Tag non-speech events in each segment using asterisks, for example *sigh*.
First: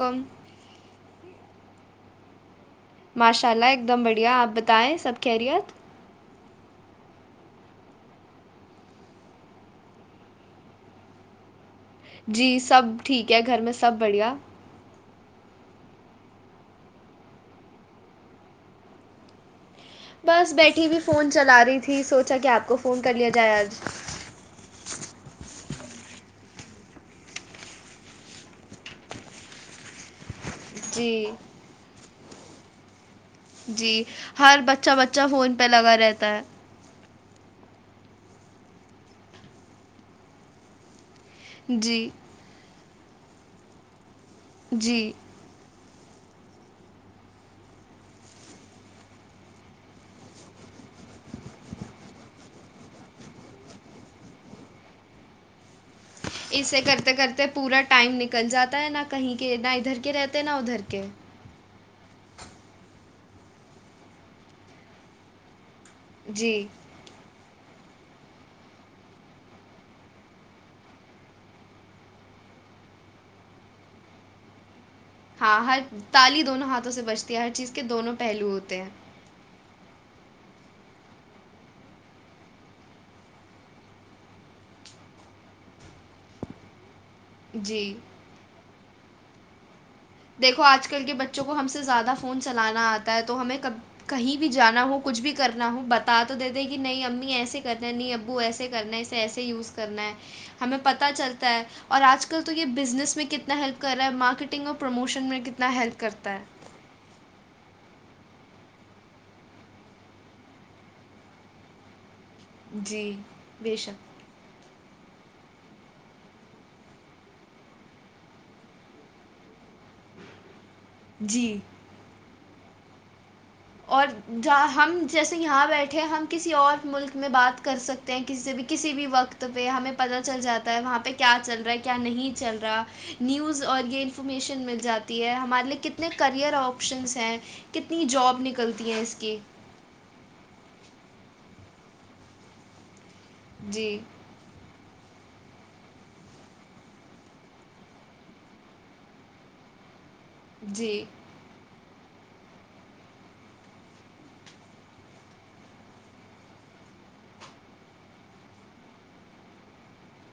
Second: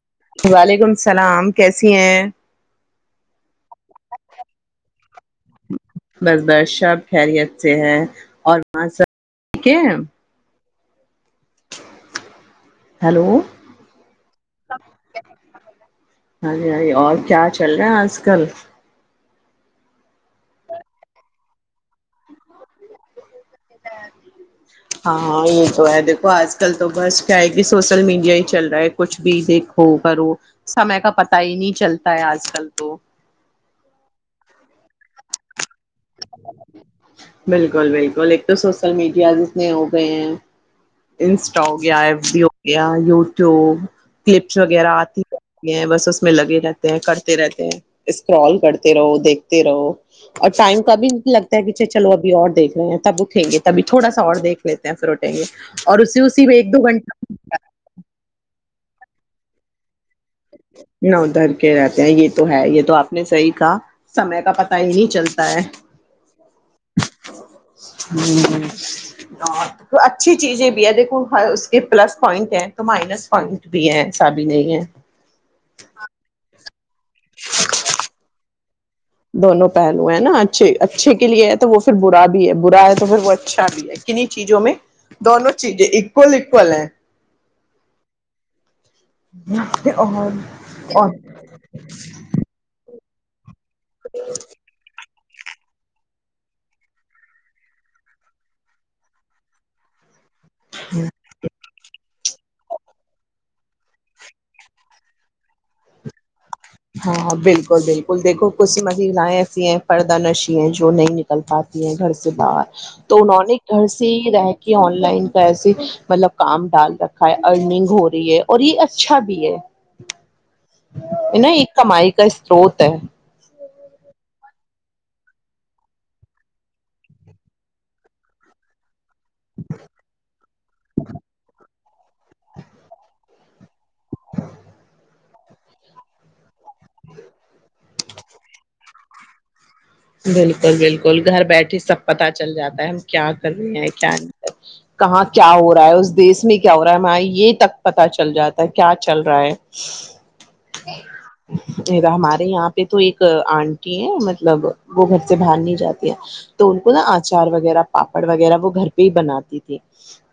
کم وعلیکم السلام کیسی ہیں ماشاء اللہ ایک دم بڑھیا آپ بتائیں سب خیریت بس بر شب خیریت سے ہے اور وہاں سب ٹھیک ہے جی سب ٹھیک ہلو ہے گھر میں سب بڑھیا ہاں جی ہاں اور کیا چل رہا ہے آج کل بس بیٹھی بھی فون چلا رہی تھی سوچا کہ آپ کو فون کر لیا ج ہاں ہاں یہ تو ہے دیکھو آج کل تو بس کیا ہے کہ سوشل میڈیا ہی چل رہا ہے کچھ بھی دیکھو کرو سمے کا جی پتا ہی نہیں چلتا ہے آج کل تو جی ہر بچہ بچہ فون پہ لگا رہتا ہے بالکل بالکل ایک تو سوسل میڈیا جتنے ہو گئے ہیں انسٹال ہو جی گیا ہےو یا یو ٹیوب کلپس وغیرہ جی آتی کرتی ہیں بس اس میں لگے رہتے ہیں کرتے رہتے ہیں اسکرال کرتے رہو دیکھتے رہو اور ٹائم کا بھی لگتا ہے کہچھ چلو ابھی اور دیکھ رہے ہیں تب اٹھیں گے تبھی تھوڑا سا اور دیکھ لیتے ہیں پھر اٹھیں گے اور اسی اسی میں ایک اسے دو کرتے کرتے گھنٹہ پورا ٹائم نکل جاتا ہے نہ کہیں کہ نہ ادھر کہ رہتے نا ادھر کے نہ ادھر کے رہتے یہ تو ہے یہ تو آپ نے صحیح کہا سمے کا پتا ہی نہیں چلتا ہے جی ہ اچھی چیزیں بھی ہے دیکھو اس کے پلس پوائنٹ ہیں تو مائنس پوائنٹ بھی ہے ایسا بھی نہیں ہے ہاں ہر تالی دونوں ہاتھ سے بچتی ہے ہر چیز کے دونوں پہلو ہوتے ہیں *inaudible* دونوں پہلو ہے نا اچھے اچھے کے لیے ہے تو وہ پھر برا بھی ہے برا ہے تو پھر وہ اچھا بھی ہے کنی چیزوں میں دونوں چیزیں اکول اکول ہے جی *inaudible* دیکھو آج کل اور کے بچوں کو ہم سے زیادہ فون چلانا آتا تو ہمیں کبھی کہیں بھی جانا ہو کچھ بھی کرنا ہوں بتا تو دیتے کہ نہیں امی ایسے کرنا ہے نہیں ابو ایسے کرنا ہے اسے ایسے یوز کرنا ہے ہمیں پتا چلتا ہے اور آج کل تو یہ بزنس میں کتنا ہیلپ کر رہا ہے مارکیٹنگ اور پروموشن میں کتنا ہیلپ کرتا ہے ہاں بالکل بالکل دیکھو کچھ مہیلائیں ایسی ہیں پردہ نشیں ہیں جو نہیں نکل پاتی ہیں گھر سے جی تو انہوں نے بے گھر سے شک ہی رہ کے لائن کا ایس مطلب کام ڈال رکھا ہے ارننگ ہو رہی ہے اور یہ اچھا بھی ہے ن جی ایک کمائ کا سروت ہے اور ج ہم جیسے یہاں بیٹھے ہم کسی اور ملک میں بات کر سکتے ہیں کسی بھی کسی بھی وقت ت پہ ہمیں پت چل جا ہے وہاں پہ کیا چل رہا ہے کیا نہیں چل رہا نیوز اور یہ انفارمیشن مل جاتی ہے ہے ہمارے لیے کتنے کرئر آپشنس ہیں کتنی جاب نکل غلطیا ہیں اس کے بالکل بالکل گھر بیٹے سب پتتا چل جاتا ہے کیا کرنی ہے جی کیا نہیں کر کہاں کیا ہو رہا ہے اس دیس میں کیا ہو رہا ہے ہم یہ تک پتا چل جاتا ہے کیا چل رہا ہے جی ہمارے یہاں پہ تو ایک آنٹی ہے مطلب وہ گھر سے باہر نہیں جاتی ہے تو ان کو نا اچار وغیرہ پاپڑ وغیرہ وہ گھر پہ ہی بناتی تھی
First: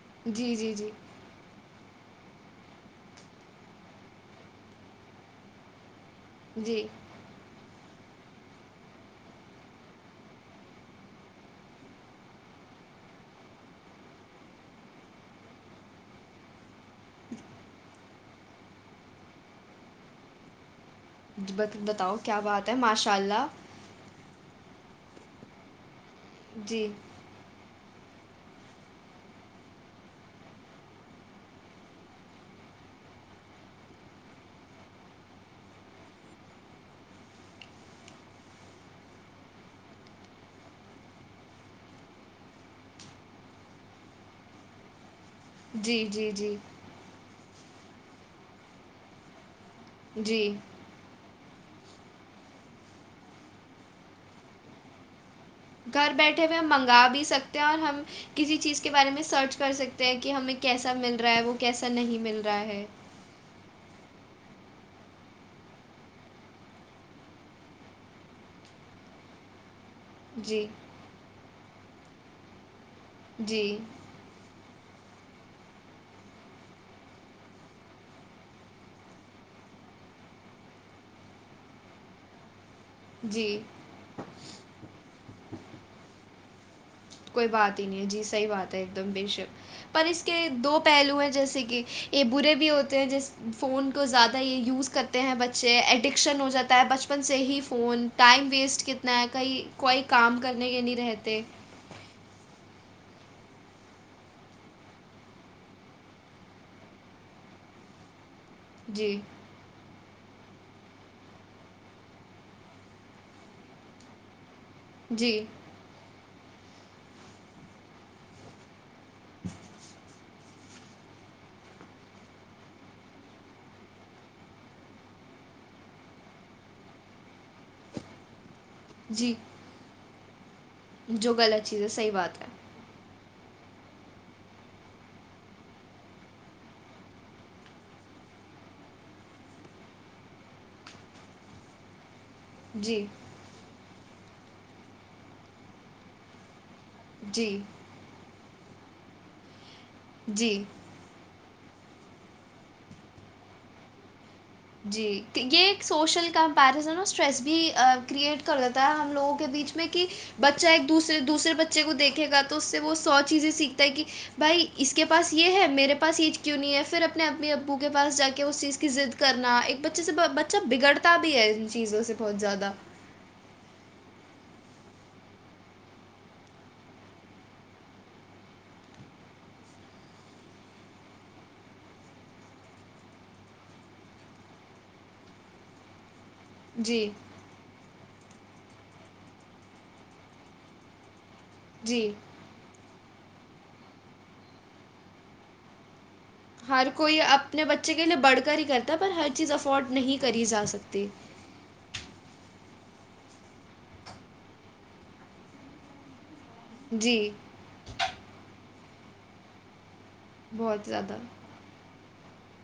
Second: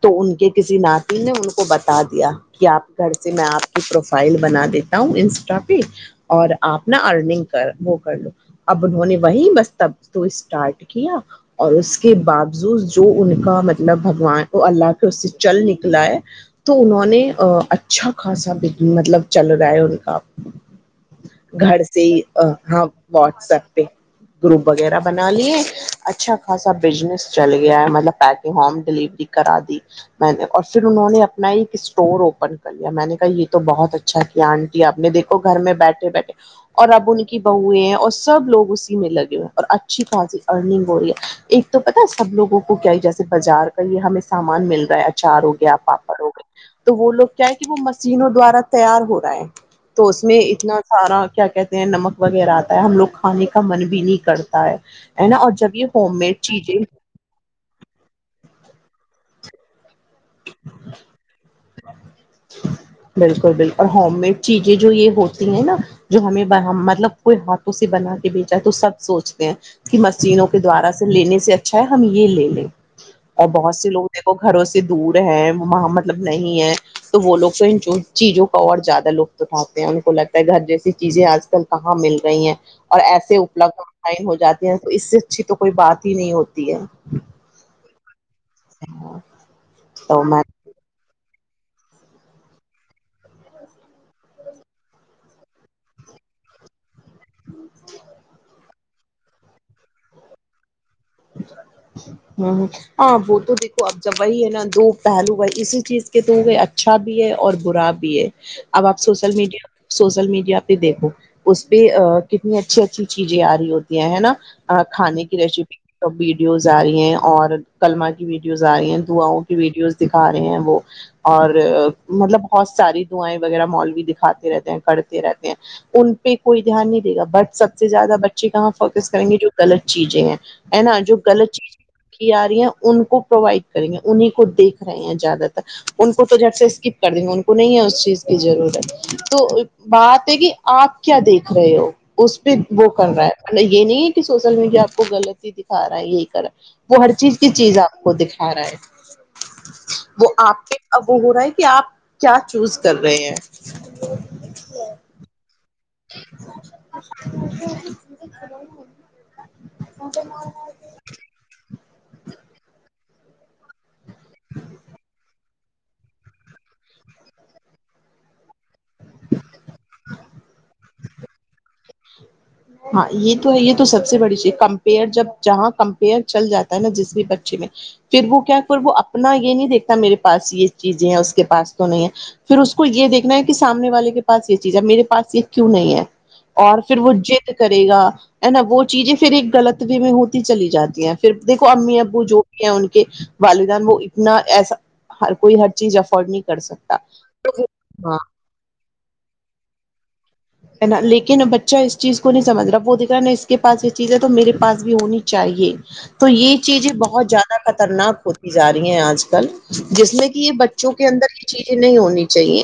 تو ان کے جی جی کسی جی نات نے ان کو بتا ب دیا کہ آپ گھر سے میں آپ کی پروفائل بنا دیتا ہوں انسٹا پہ اور جی آپ نا ارننگ کر وہ کر لو ابن ہونی وہی بس تب تو اسٹارٹ کیا اور اس کے باوجوود جو ان کا مطلب بگوان اللہ کے اس سے چل نکلا ہے تو انہوں نے اچھا خاصا مطلب چل رہا ہے ان کا گھر سے ہی بتاؤ کیا بات ہے ہاں ماشاء واٹ اللہ سکتے دوپ وغیرہ بنا لیے اچھا خاصا جی بزنس چلے گیا مطلب پن ہوم ڈلیوری کرا دی میں نے اور پھر انہوں نے اپنا ایک اسٹور اوپن کر لیا میں نے کہا یہ تو بہت اچھا کیا آنٹی آپ نے دیکھو گھر میں بیٹھے بیٹھے اور اب ان کی بہویں ہیں اور سب لوگ اس میں لگے ہوئے اور اچھی خی ارنگ ہو رہی ہے ایک تو پتا سب لووں کو کیا جیسے بازار کا یہ ہمیں سامان مل رہا ہے اچھا چار ہو گیا جی پاپڑ ہو جی گئے جی تو وہ لوگ کیا کہ وہ مشینوں دوارا تیار ہو رہا ہے تو اس میں جی اتنا سارا کیا کہتے ہیں نمک وغیرہ آتا ہے ہم لوگ کھانے کا من بھی نہیں کرتا ہے ہے نا اور جب یہ گھر ہوم میڈ بیٹھے ہوئے ہم چیزیں منگا بھی سکتے ہیں اور ہم کسی چیز کے بارے میں سرچ کر سک کہ ہمیں کیسا مل رہا ہے وہ کیسا نہیں مل رہا ہے بالکل بالکل اور ہوم میڈ چیزیں جو یہ ہوتی ہیں نا جو ہمیں مطلب کوئی ہاتھوں سے بنا کے بیچا تو سب سوچتے ہیں کہ مشینوں کے جی دوارا سے لینے سے اچھا ہے ہم یہ لے لیں اور بہت جی سے لوگ میرے کو گھروں سے دور ہے وہاں مطلب نہیں ہے تو وہ لوگ تو ان چیزوں کا اور زیادہ لطف اٹھاتے ہیں ان کو لگتا ہے گھر جیسی چیزیں آج کل کہاں مل رہی ہیں اور ایسے جی اپلبدھ آن لائن ہو جاتی ہیں تو اس سے اچھی تو کوئی بات ہی نہیں ہوتی یا کوئی بات ہی نہیں ہے جی صحیح بات ہے ایک دم بے شک پر تو اس کے میں دو پہلو ہیں جیسے کہ یہ برے بھی ہوتے ہیں جیس فون کو زیادہ یہ یوز کرتے ہیں بچے ایڈکشن ہو جاتا ہے بچپن بپن سے ہی فون ٹائم ویسٹ کتنا ہے کہیں کوئی کام کرنے کے نہیں رہتے ہ ہ ہاں وہ تو دیکھو اب جب وہی ہے نا دو پہلو وہی اسی چیز کے تو ہو اچھا بھی ہے اور برا بھی ہے اب آپ جی سوشل میڈیا سوشل میڈیا دیکھو اس پہ ا کتنی اچھی اچھی چیزیں آ رہی ہوتی ہیں ہے نا کھانے کی جی ریسیپی ویڈیوز آ رہی ہیں اور کلما کی ویڈیوز آ رہی ہیں دعاؤں کی ویڈیوز دکھا رہے ہیں وہ اور مطلب بہت ساری دعائیں وغیرہ مالوی دکھاتے رہتے ہیں کرتے رہتے ہیں ان پہ کوئی دھیان نہیں دے گا بٹ سب سے زیادہ بچے کہاں فوکس کریں جی گی جو غط چیزیں ہیں ہے نا جو غلط چیزیں چیز ہے صحیح رکھی بات ہے ج رہی ہیں ان کو پرووائڈ کریں گے انہیں کو دیکھ رہے ہیں زیادہ تر ان کو تو جٹ سے اسکپ کر دیں گے ان کو نہیں ہے اس چیز کی ضرورت تو بات ہے کہ آپ کیا دیکھ رہے ہو اس پہ وہ جی کر رہا ہے مطلب یہ نہیں سوشل میڈیا آپ کو غط ہے دکھا رہا ہے یہی کرا وہ ہر چیز کی جی چیز آپ کو دکھا رہا ہے وہ جی آپ کے اب وہ ہو رہا ہے کہ آپ کیا چوز کر رہے ہیں جی کہ یہ سوشل کمپیرزن اور اسٹریس بھی کریئٹ کر دیتا ہے ہم لوگوں کے بیچ میں کہ بچہ ایک دورے دوسرے بچے کو دیکھے گا تو اس سے وہ سو چیزیں سیکھتا ہے کہ بھائی اس کے پاس یہ ہے میرے پاس ایج کیوں نہیں ہے پھر اپنے اپنے ابو کے پاس جا کے اس چیز کی ضد کرنا ایک بچے سے بچہ بگڑتا بھی ہے چیزوں سے بہت زیادہ ہاں یہ تو ہے یہ تو سب سے بڑی چیز کمپیئر جب جہاں کمپیئر چل جاتا ہے نا جس بھی بچے میں پھر وہ کیا کر وہ اپنا یہ نہیں دیکھتا میرے پاس یہ چیزیں ہے اس کے پس تو نہیں ہے پھر اس کو یہ دیکھنا ہے کہ سامنے والے کے پاس یہ چیز ہے میرے پاس یہ کیوں نہیں ہے اور پھر جی وہ جضد کرے گا ہے نا وہ چیزیں پھر ایک غلط وی میں ہوتی چلی جاتی ہیں پھر دیکو امی جی ابو جو بھی ہیں ان کے والدین وہ اتنا ایسا ہر کوئی ہر چیز افورڈ نہیں کر ہر سکتا کوئی اپنے بچے کے لیے ہاں بڑھ کر ہی کرتا پر ہر چیز افورڈ نہیں کری جا سکتی اچھ اس چیز کو نہیں سمجھ رہا وہ دکھ رہا ن اس کے پس یہ چیز ہے تو میرے پاس بھی ہونی چاہیے تو یہ چیزیں جی بہت زیادہ خطرناک ہوتی جا رہی ہیں آج کل جس میں کہ یہ بہت بچوں کے زیادہ اندر یہ چیزیں نہیں ہونی چاہیے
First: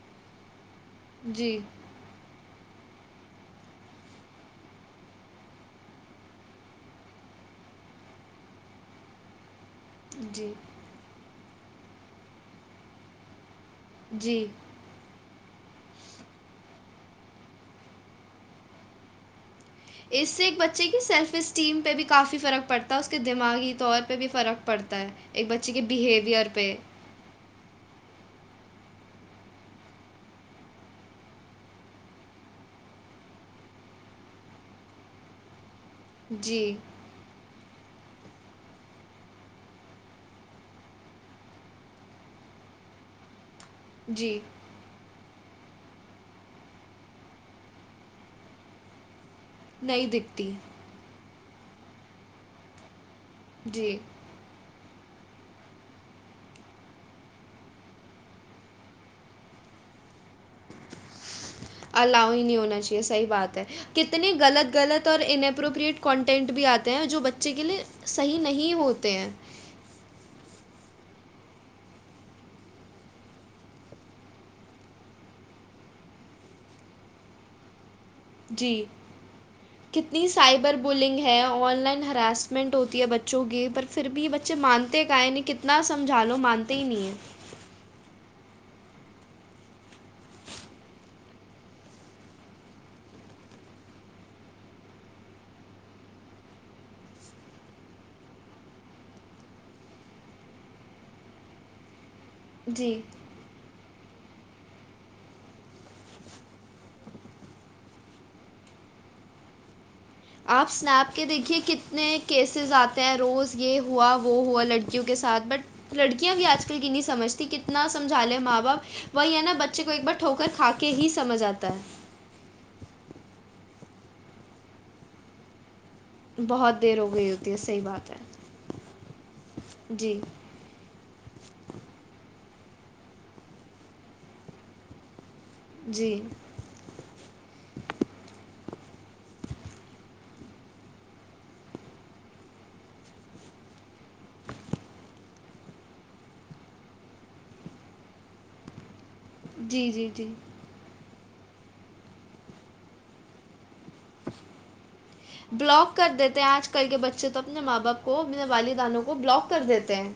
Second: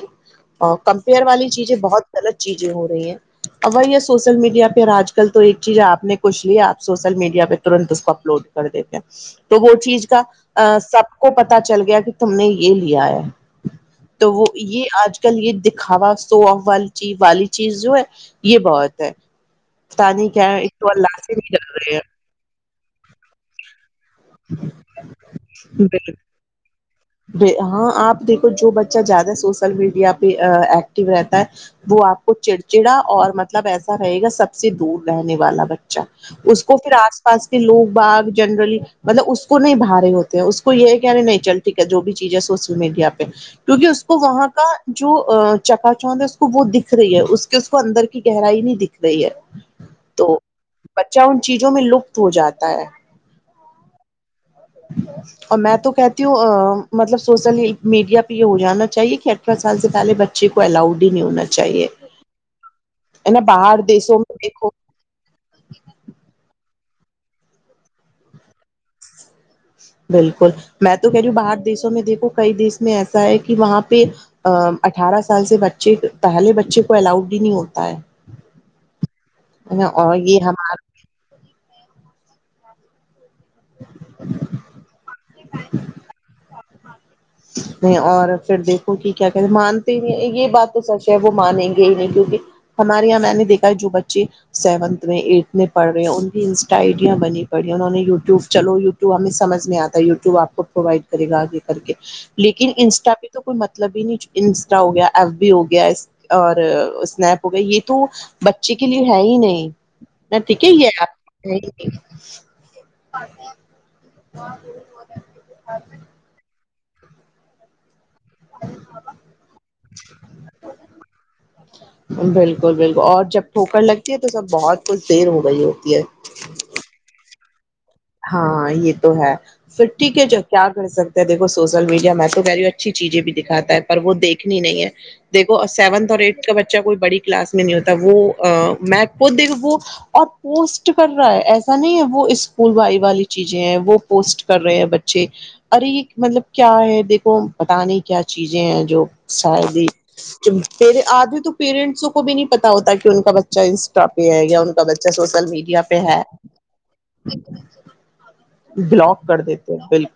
اور کمپیئر والی جی چیزیں بہت غلط چیز جو ہو رہی ہے ابھائی یہ سوشل میڈیا پہ آج کل تو ایک چیز آپ نے کچھ لی آپ سوسل میڈیا پہ ترنت اس کو اپلوڈ کر دیتے ہیں تو وہ چیز کا جی سب کو پتا چل گیا کہ تم نے یہ لیا ہے تو جی وہ یہ آج کل یہ دکھاوا سو احوال چی والی چیز جو ہے یہ بہت ہے پتا نہیں اس سے کیا ایک ہے بچے کو کی اللہ سے سیلف نہیں ڈر اسٹیم پہ رہے بھی کافی فرق پڑتا ہے اس کے دماغی طور پہ بھی فرق پڑتا ہے ایک بچے کے ہیں بہیویئر پہ *inaudible* ہاں آپ دیکھو جو بچہ زیادہ سوشل میڈیا پہ ایکٹیو رہتا ہے وہ آپ کو چڑچڑا اور مطلب ایسا رہے گا سب سے دور رہنے والا بچہ اچ اس جی کو پھر آس پاس کے لوگ باگ جنرلی مطلب اس کو نہیں بھارے ہوتے ہیں اس کو یہ کہے نہیں چلتے ٹھیک ہے جو بھی چیز ہے سوشل میڈیا پہ کیونکہ اس کو جی وہاں کا جو چکا چوند ہے اس کو وہ دکھ رہی ہے اس کے اس کو اندر کی گہرائی نہیں دکھ رہی ہے نہیں تو دکھتی بچہ ان چیزوں میں لپت ہو جاتا ہے جی اور میں تو کہتی ہوں ا مطلب سوسل میڈیا پہ یہ ہو جانا چاہیے کہ اٹھارہ سال سے پہلے بچے کو الاؤڈ ہی نہیں ہونا چاہیے الاؤ ہی نہیں ہونا چاہیے صحیح نا بات ہے باہر دیسوں کتنی میں دیکھو غلط غلط اور انپروپریٹ کانٹینٹ بھی آتے ہیں جو بچے کے لیے صحیح نہیں ہوتے ہیں بالکل میں تو کہہ رہی ہ باہر دیسوں میں دیکھو کئی دیس میں ایسا ہے کہ وہاں پہ ا اٹھارہ سال سے بچے پہلے بچے کو الاؤڈ ہی نہیں ہوتا ہے جی ہے نا. اور کتنی یہ ہمارا سائبر بلنگ ہے آن لائن ہراسمنٹ ہوتی ہے بچے گے پر پھر بھی یہ بچے مانتے ہیں کائ نے کتنا سمجھ لو مانتے ت نہیں اور پھر دیکھو کہ کیا کہتے ہیں مانتے ہی نہیں یہ بات تو سچ ہے وہ مانیں گے ہی نہیں کیونکہ ہمارے یہاں میں نے دیکا ہے جو بچے سیونتھ میں ایٹتھ میں پڑھ رہے ہیں ان کی انسٹا آئیڈیاں بنی پڑی ہیں انہوں نے یوٹیوب چلو یوٹیوب ہمیں سمجھ میں آتا ہے یوٹیوب آپ کو پرووائڈ کرے گا آگے کر کے لیکن جی انسٹا پہ تو کوئی مطلب ہی نہیں چکا انسٹا ہو گیا ایف بی ہو گیا اور اسنیپ ہو گیا یہ تو بچے کے لیے ہے ہی نہیں نہ ٹھیک آپ ہے یہ اسنیپ کے آپ دیکھیے کتنے کیسز آتے ہیں روز یہ ہوا وہ ہوا لڑکیوں کے ساتھ بٹ لڑکیاں بھی آج کل کی نہیں سمجھتی کتنا سمھا لے ماں باپ وہی ہے نا بچے کو ایک بار ٹوک کر کھا کے ہی سے سمجھ آتا ہے بالکل بالکل اور جب ٹھوکر لگتی ہے تو سب بہت کچھ دیر ہو گئی ہو بہت دیر ہو گئی ا تیس ہاں یہ تو ہے پھر ٹھیک جی ہے جو کیا کر سکتے ہیں دیکھو سوشل میڈیا می تو کہہ رہی اچھی چیزیں بھی دکھاتا ہے پر وہ دیکھنی نہیں ہے دیکھو سیونتھ جی اور ایٹھ کا بچہ کوئی بڑی کلاس میں نہیں ہوتا وہ دیک وہ اور پوسٹ کر رہا ہے ایسا نہیں ہے وہ اسکول بائی والی چیزیں ہیں وہ پوسٹ کر رہے ہیں بچے ارے مطلب کیا ہے دیکھو پت نہیں کیا چیزیں ہیں جو سا جی پیرے آدمی تو پیرنٹسوں کو بھی نہیں پتا ہوتا کہ ان کا بچہ اس پ ہے یا ان کا بچہ سوشل میڈیا پہ ہے ا تو اپنے ماں باپ کو اپنے والدانوں کو بلاک کر دیتے ہیں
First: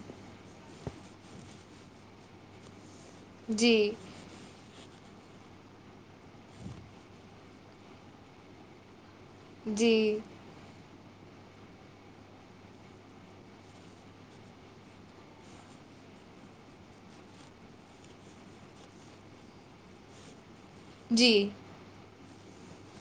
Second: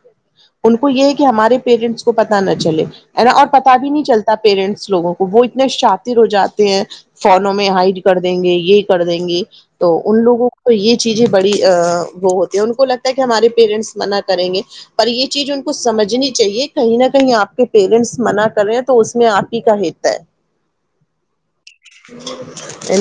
ان کو یہ ہے کہ ہمارے پیرنٹس کو پت نہ چلے ہے نا اور جی پتا بھی نہیں چلتا پییرنٹس لوگوں وہ اتنے شاطر ہو جاتے ہیں فونوں میں ہائڈ کر دیں گے یہ کر دیں گے گی جی تو ان لوگوں کو یہ چیزیں بڑی *inaudible* وہ ہوتے ہیں ان کو لگتا ہے کہ ہمارے پیرنٹس منع کریں گے پر یہ چیز ان کو سمجھنی چاہیے کہیں نہ کہیں آپ کے پیرنٹس منع کر رہے ہیں تو اس میں آپ ہی کا حت ہے جی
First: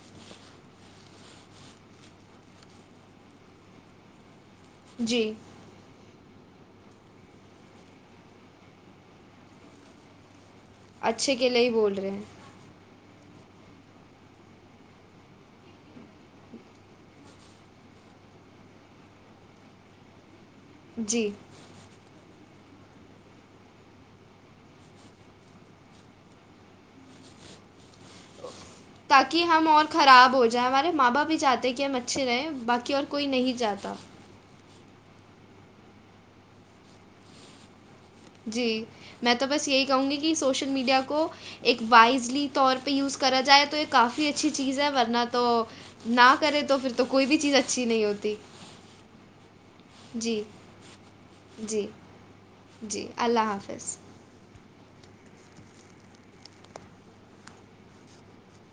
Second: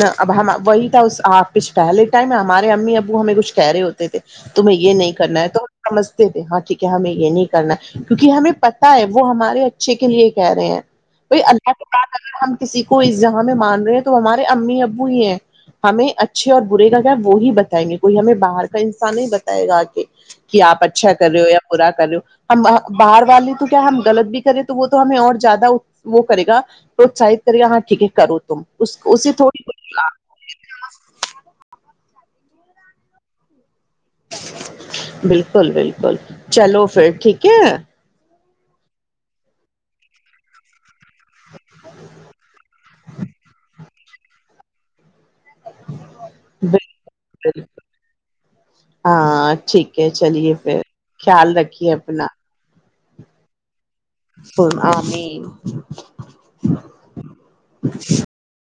نا اب وہی تھا آپ کے پہلے ٹائم ہے ہمارے امی ابو ہمیں کچھ *unintelligible* تمہیں یہ نہیں جی کرنا ہے تو سمجھ تھ ہاں ٹھیک ہے ہمیں یہ نہیں کرنا کیہ ہمیں پتتا ہے وہ ہمارے اچھے کے لیے کہ رہے ہیں اچھے بائی لیے ہی اللہ کے بول رہے باتد ہیں اگر ہم کسی کو کو اس جگہ ہم مان رہے ہیں تو ہمارے امی ابو ہی ہیں ہمیں اچھے اور برے کا کیا ہے وہی بتائیں گے کوئی ہمیں باہر کا انسان ہی بتائے گا کہ کہ آپ اچھا جی کر ہو یا بورا کر ہو ہم باہر والا لیے تو کیا ہم غط بھی کریں تو وہ تو ہمیں اور زیادہ وہ کرے گا پروتساہت کرے گا ہاں ٹھیک ہے کرو تم اس اسے تاکہ تھوڑی ہم اور خراب ہو جائیں ہمارے ماں باپ بھی چاہتے ہیں کہ ہم اچھے رہے باقی اور کوئی نہیں جاتا بالکل بالکل چلو پھر ٹھیک ہے جی میں تو بس یہی کہوں گی کہ سوشل میڈیا کو ایک وائزلی طور پہ یوز کرا جائے تو ایک کافی اچھی چیز ہے ورنہ تو نہ کرے تو پھر تو کوئی بھی بالکل چیز بالکل اچھی نہیں ہوتی کہ جی چلیے پھر خیال جی رکھیے اپنا جی اللہ حافظ *inaudible*